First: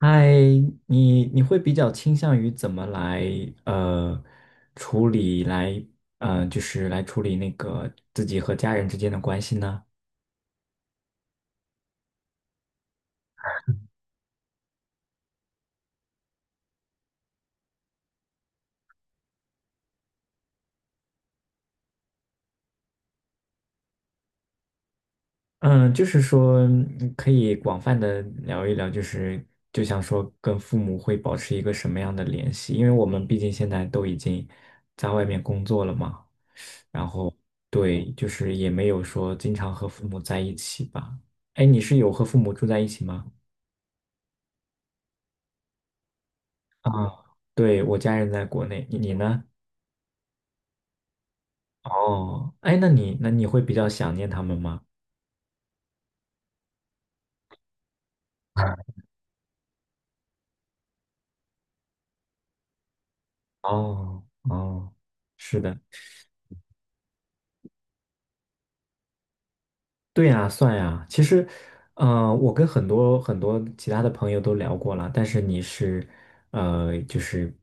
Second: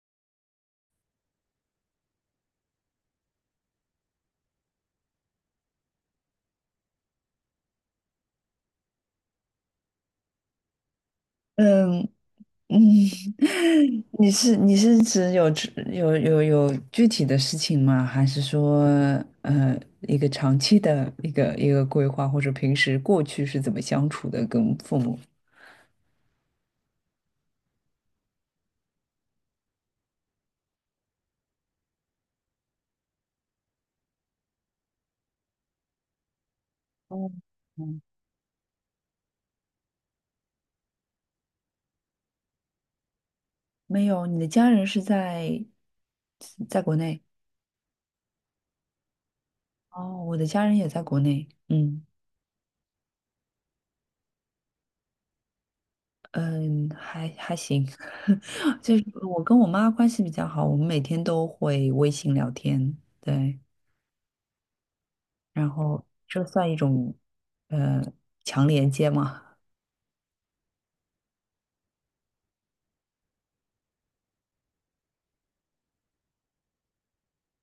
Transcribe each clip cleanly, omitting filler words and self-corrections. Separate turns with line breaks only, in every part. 嗨，你会比较倾向于怎么来呃处理来就是来处理那个自己和家人之间的关系呢？
嗯嗯，你是指有具体的事情吗？还是说一个长期的一个规划，或者平时过去是怎么相处的跟父母？
嗯，就是说可以广泛的聊一聊，就是就像说跟父母会保持一个什么样的联系？因为我们毕竟现在都已经在外面工作了嘛，然
哦，
后
嗯，
对，就是也没有说经常和父母在一起吧。哎，你是有和父母住在一起吗？
没有，你的家人是在在国内。
啊，对，我家人在国内，你呢？
哦，我的家人也在国内。嗯
哦，哎，那你会比较想念他们吗？
嗯，还行，就是我跟我妈关系比较好，我们每天都会微信聊天。对，
哦哦，是
然
的，
后这算一种呃强连接吗？
对呀，算呀。其实，我跟很多其他的朋友都聊过了，但是你是，就是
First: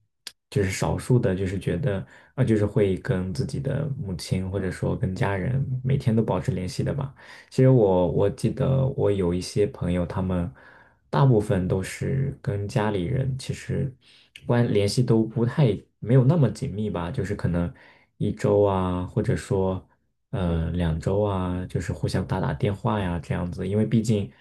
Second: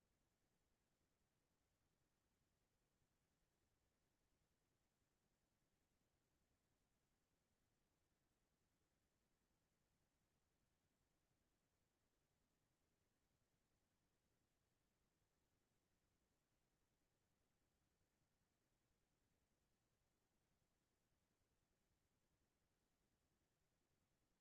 就是少数的，就是觉得啊、就是会跟自己的母亲或者说跟家人每天都保持联系的吧。其实我记得我有一些朋友，他们大部分都是跟家里人其实关联系都不太没有那么紧密吧，就是可能一周啊，或者说两周啊，就是互相打打电话呀这样子，因为毕竟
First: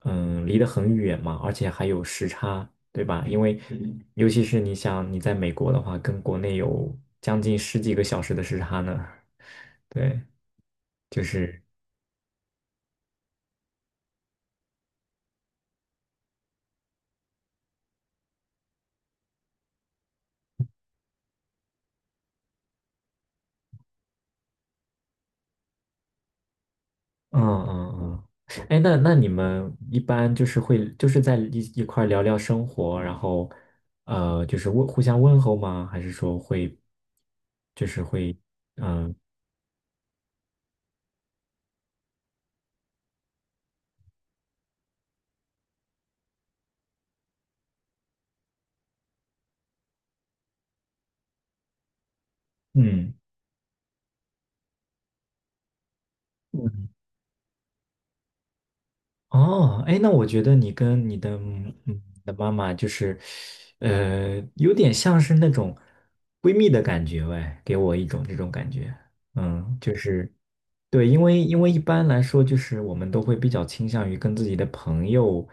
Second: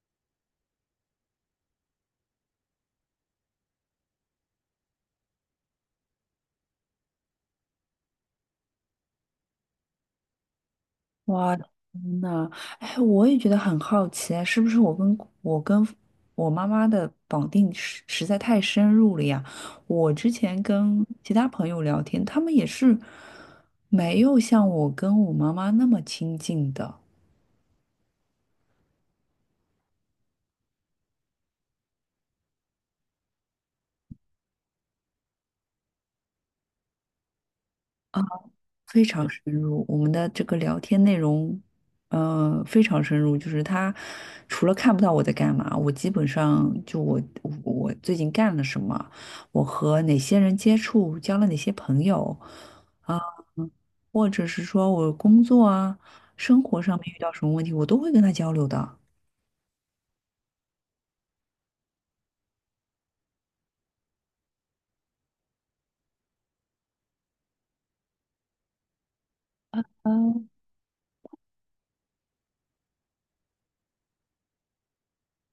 离得很远嘛，而且还有时差，对吧？因为尤其是你想你在美国的话，跟国内有将近十几个小时的时差呢，对。就
哇，
是
天呐，哎，我也觉得很好奇啊，是不是我跟我妈妈的绑定实在太深入了呀？我之前跟其他朋友聊天，他们也是没有像我跟我妈妈那么亲近的。
嗯嗯嗯，哎，那那你们一般就是会就是在一块儿聊聊生活，然后就是问互相问候吗？还是说会就是会
非
嗯
常深入，我们的这个聊天内容，非常深入。就是他除了看不到我在干嘛，我基本上就我最近干了什么，我和哪些人接触，交了哪些朋友
嗯
啊，或者是说我工作啊、生活上面遇到什么问题，我都会跟他交流的。
哦，哎，那我觉得你跟你的你的妈妈就是，有点像是那种闺蜜的感觉，喂，给我一种这种感觉，嗯，就是对，因为因为一般来说就是我们都会比较倾向于跟自己的朋友。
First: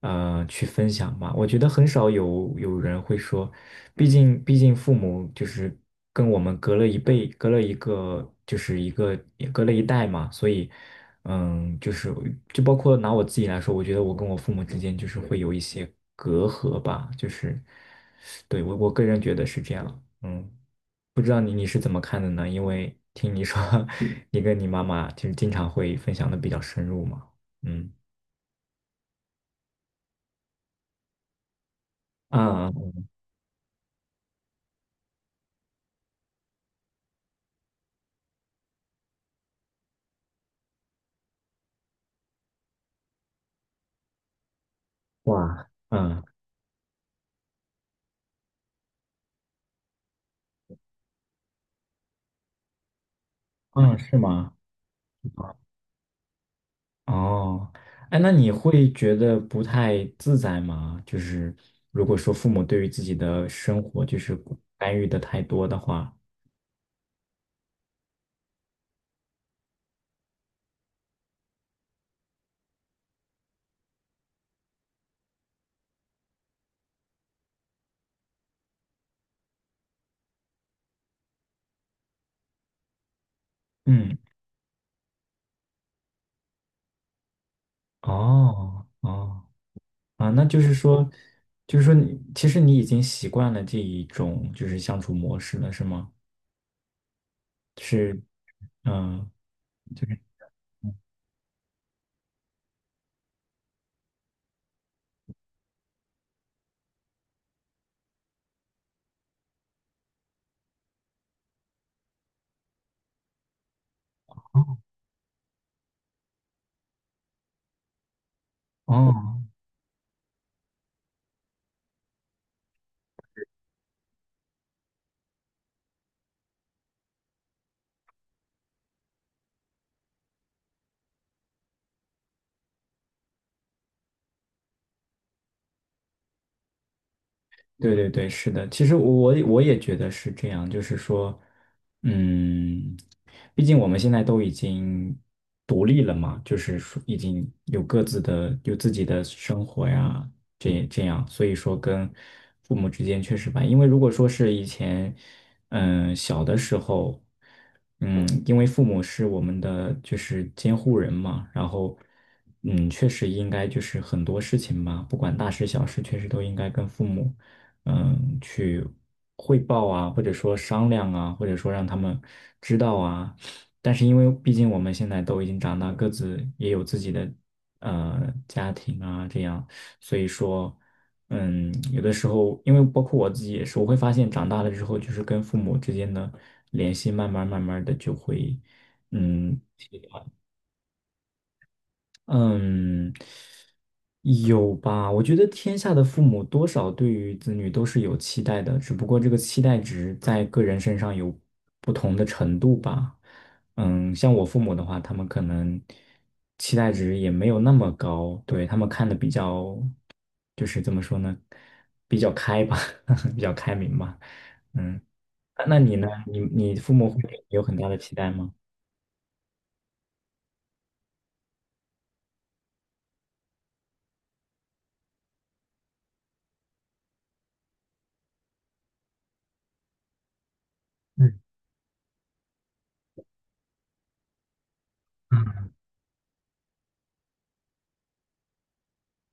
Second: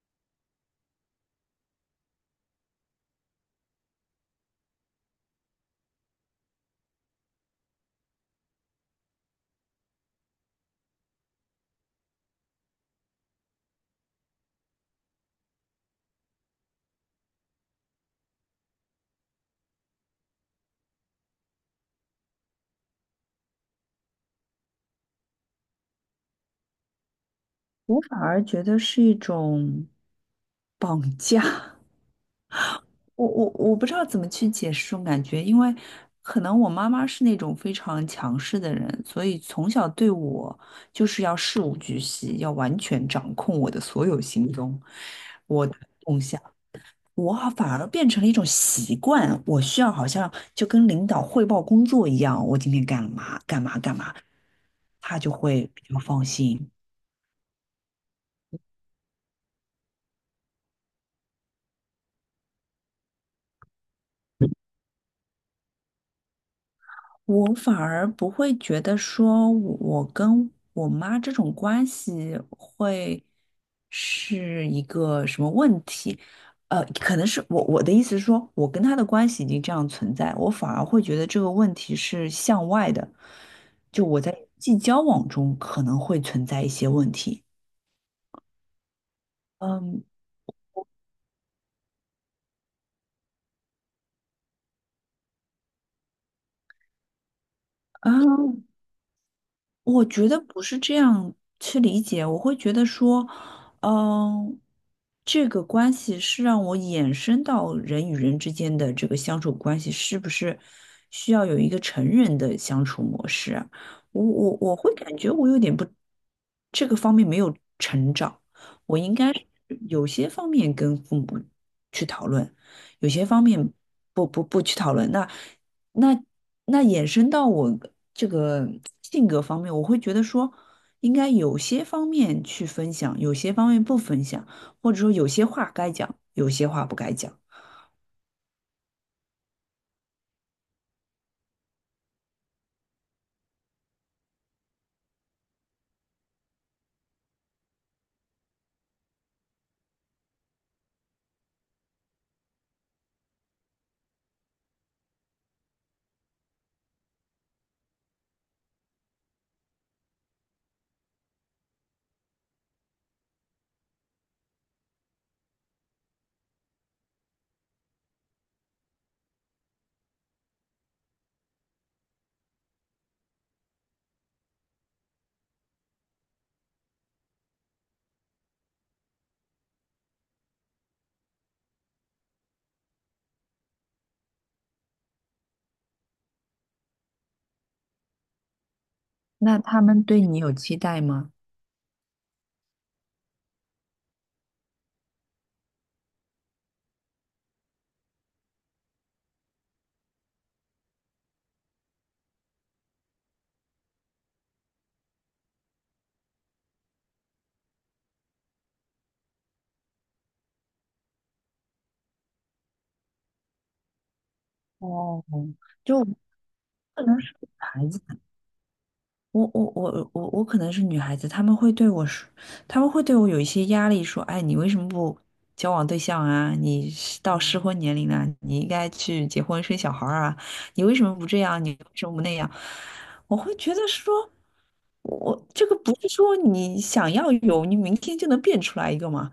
去分享吧。我觉得很少有人会说，毕竟父母就是跟我们隔了一辈，隔了一个就是一个也隔了一代嘛，所以嗯，就是就包括拿我自己来说，我觉得我跟我父母之间就是会有一些隔阂吧，就是对我个人觉得是这样，嗯。不知道你是怎么看的呢？因为听你说，你跟你妈妈就是经常会分享的比较深入嘛。嗯，
我反而觉得是一种绑架，
啊
我不知道怎么去解释这种感觉，因为可能我妈妈是那种非常强势的人，所以从小对我就是要事无巨细，要完全掌控我的所有行踪，我
哇，
的动
嗯
向。我好反而变成了一种习惯，我需要好像就跟领导汇报工作一样，我今天干嘛干嘛干
嗯，
嘛，
是吗？
他就会比较放心。
哦，哎，那你会觉得不太自在吗？就是如果说父母对于自己的生活就是干预的太多的话，
我反而不会觉得说我跟我妈这种关系会是一个什么问题，可能是我的意思是说，我跟她的关系已经这样存在，我反而会觉得这个问题是向外的，就
嗯，
我在人际交往中可能会存在一些问题。
哦哦
嗯
啊，那就是说，就是说你其实你已经习惯了这一种就是相处模式了，是吗？
啊，
是，嗯，
我
就是
觉得不是这样去理解，我会觉得说，嗯，这个关系是让我衍生到人与人之间的这个相处关系，是不是需要有一个成人的相处模式啊？我会感觉我有点不，这个方面没有成长，我应该
哦。
是有些方面跟父母去讨论，有些方面不去讨论。那那衍生到我这个性格方面，我会觉得说，应该有些方面去分享，有些方面不分享，或者说有些话该讲，有些话不该讲。
对对对，是的，其实我也觉得是这样，就是说，嗯，毕竟我们现在都已经独立了嘛，就是说已经有各自的有自己的生活呀，这这样，所以说跟父母之间确实吧，因为如果说是以前，嗯，小的时候，嗯，因为父母是我们的就是监护人嘛，然后。嗯，确实应该就是很多事情吧，不管大事小事，确实都应该跟父母。嗯，去汇报啊，或者说商量啊，或者说让他们知道啊。但是因为毕竟我们现在都已经长大，各自也有自己的家庭啊，这样，所以说，嗯，有的时候，因为包括我自己也是，我会发现长大了之后，就是跟父母之间的联系，慢慢的就会，
那
嗯。
他们对你有期待吗？
嗯，有吧？我觉得天下的父母多少对于子女都是有期待的，只不过这个期待值在个人身上有不同的程度吧。嗯，像我父母的话，他们可能期待值也没有那么高，对，他们看的比较，就是怎么说呢，比较开吧，比较开明吧。嗯，
哦，
那那你
就
呢？你你父母会对你有很
孩
大的
子。
期待吗？
我可能是女孩子，他们会对我说，他们会对我有一些压力，说，哎，你为什么不交往对象啊？你是到适婚年龄了，你应该去结婚生小孩儿啊，你为什么不
嗯。
这样？你为什么不那样？我会觉得说，我这个不是说你想要有，你明天就能变出来一个嘛？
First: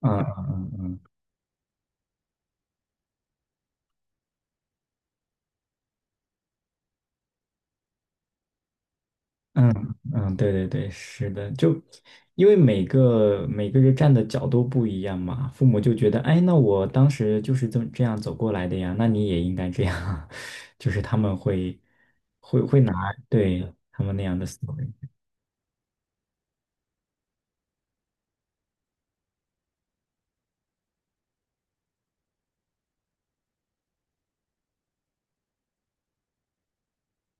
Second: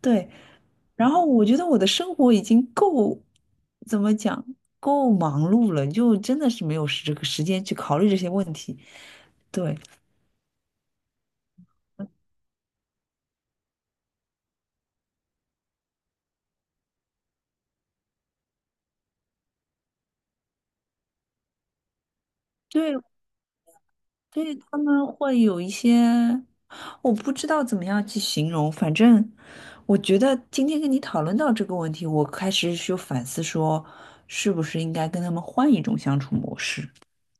嗯
对，
嗯嗯嗯。
然后我觉得我的生活已经够，怎么讲，够忙碌了，就真的是没有时这个时间去考虑这些问题，
嗯
对
嗯，对对对，是的，就因为每个人站的角度不一样嘛，父母就觉得，哎，那我当时就是这么这样走过来的呀，那你也应该这样，就是他们会会拿
对。
对他们那样
所
的
以
思
他们
维。
会有一些，我不知道怎么样去形容，反正我觉得今天跟你讨论到这个问题，我开始就反思说，是不是应该跟他们换一种相处模式？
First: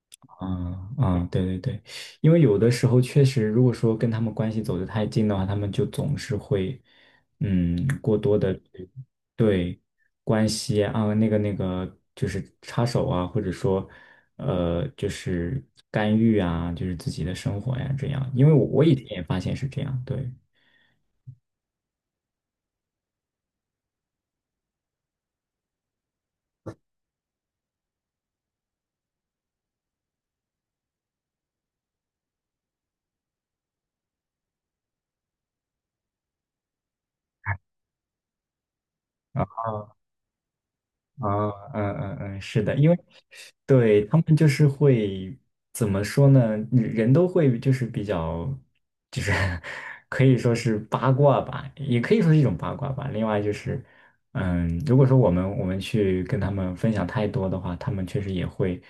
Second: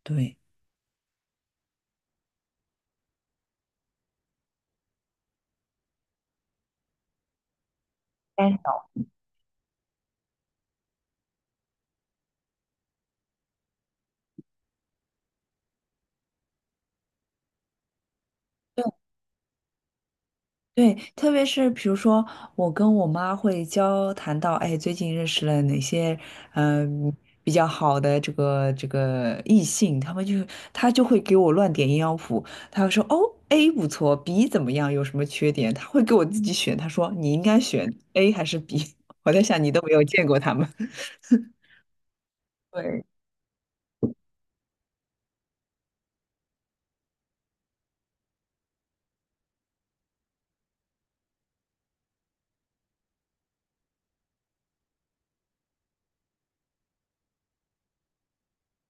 对，
嗯嗯，对对对，因为有的时候确实，如果说跟他们关系走得太近的话，他们就总是会，嗯，过多
干
的
扰。
对关系啊，那个，就是插手啊，或者说，就是干预啊，就是自己的生活呀，这样。因为我以前也发现是这样，对，
对，特别是比如说，我跟我妈会交谈到，哎，最近认识了哪些嗯、比较好的这个这个异性，他就会给我乱点鸳鸯谱，他会说哦，A 不错，B 怎么样，有什么缺点，他会给我自己选，他说你应该选 A 还是 B,我在想你都没有见过他们。
啊，嗯嗯嗯，是的，因为
对，
对他们就是会怎么说呢？人都会就是比较，就是 可以说是八卦吧，也可以说是一种八卦吧。另外就是，嗯，如果说我们去跟他们分享太多的话，他们确实也会，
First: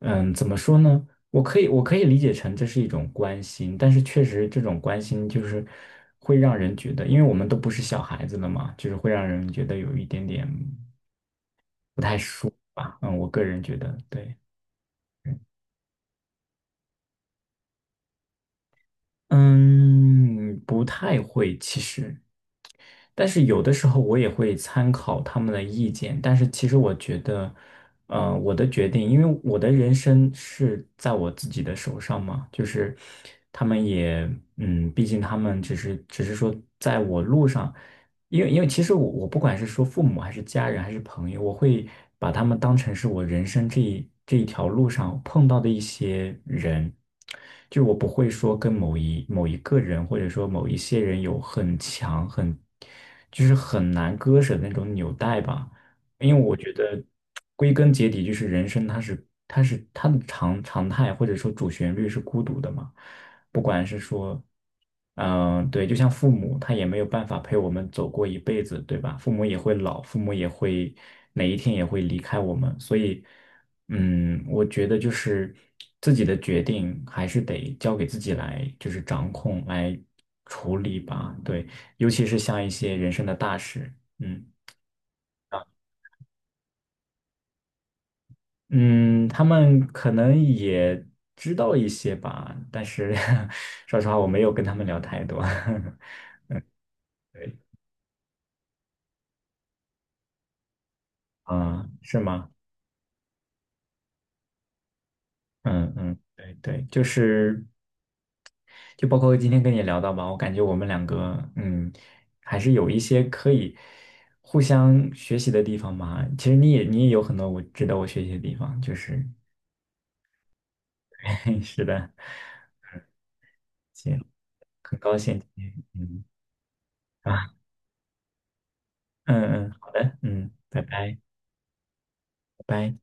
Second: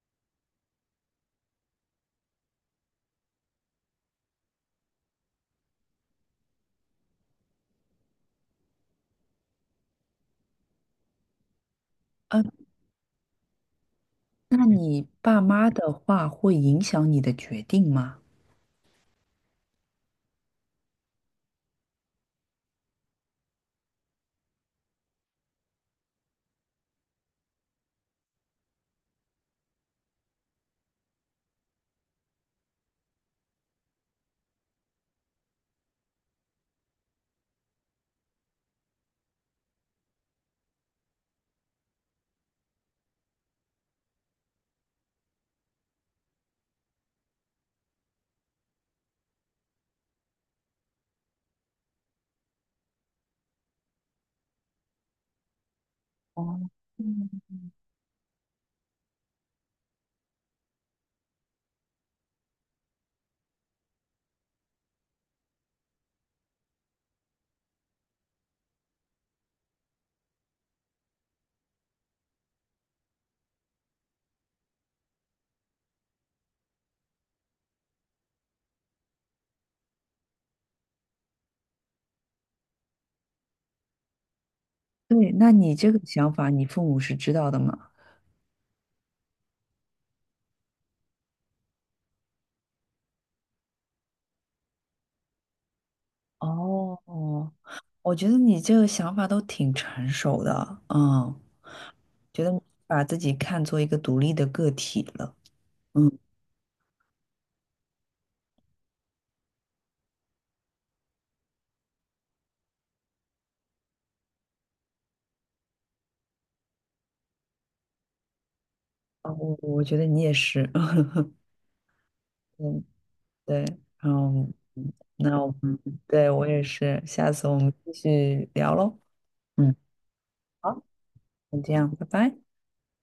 嗯，怎么说呢？我可以理解成这是一种关心，但是确实这种关心就是会让人觉得，因为我们都不是小孩子了嘛，就是会让人觉得有一点点。不太
嗯，
熟吧。嗯，我个人觉得对，
那你爸妈的话会影响你的决定吗？
嗯，不太会其实，但是有的时候我也会参考他们的意见，但是其实我觉得，我的决定，因为我的人生是在我自己的手上嘛，就是他们也，嗯，毕竟他们只是说在我路上。因为因为其实我我不管是说父母还是家人还是朋友，我会把他们当成是我人生这一条路上碰到的一些人，就我不会说跟某一个人或者说某一些人有很强很就是很难割舍的那种纽带吧，因为我觉得归根结底就是人生它是它的常态或者说主旋律是孤独的嘛。不管是说，嗯，对，就像父母，他也没有办法陪我们走过一辈子，对吧？父母也会老，父母也会哪一天也会离开我们，所以，嗯，我觉得就是自己的决定还是得交给自己来，就是掌控来处理吧，对，尤其是像一些人生的大事，嗯。
对，那你这个想法，你父母是知道的吗？
嗯，他们可能也知道一些吧，但是 说实话，我没有跟他们聊太多。
哦，
对
我觉得你这个想法都挺成熟的，嗯，
啊，是
觉
吗？
得你把自己看作一个独立的个体了，
嗯
嗯，
嗯，对对，就是就包括今天跟你聊到吧，我感觉我们两个嗯，还是有一些可以互相学习的地方嘛。其实你也有很多我值得我学习的地方，就是
哦，我我觉得你也是，
是的，
嗯，对，
行，
嗯，
很高兴
那我
今天
们
嗯
对我也是，下次
啊
我们继续聊喽，
嗯嗯，
嗯，
好的，嗯，拜
好，
拜
就这样，拜拜。
拜拜。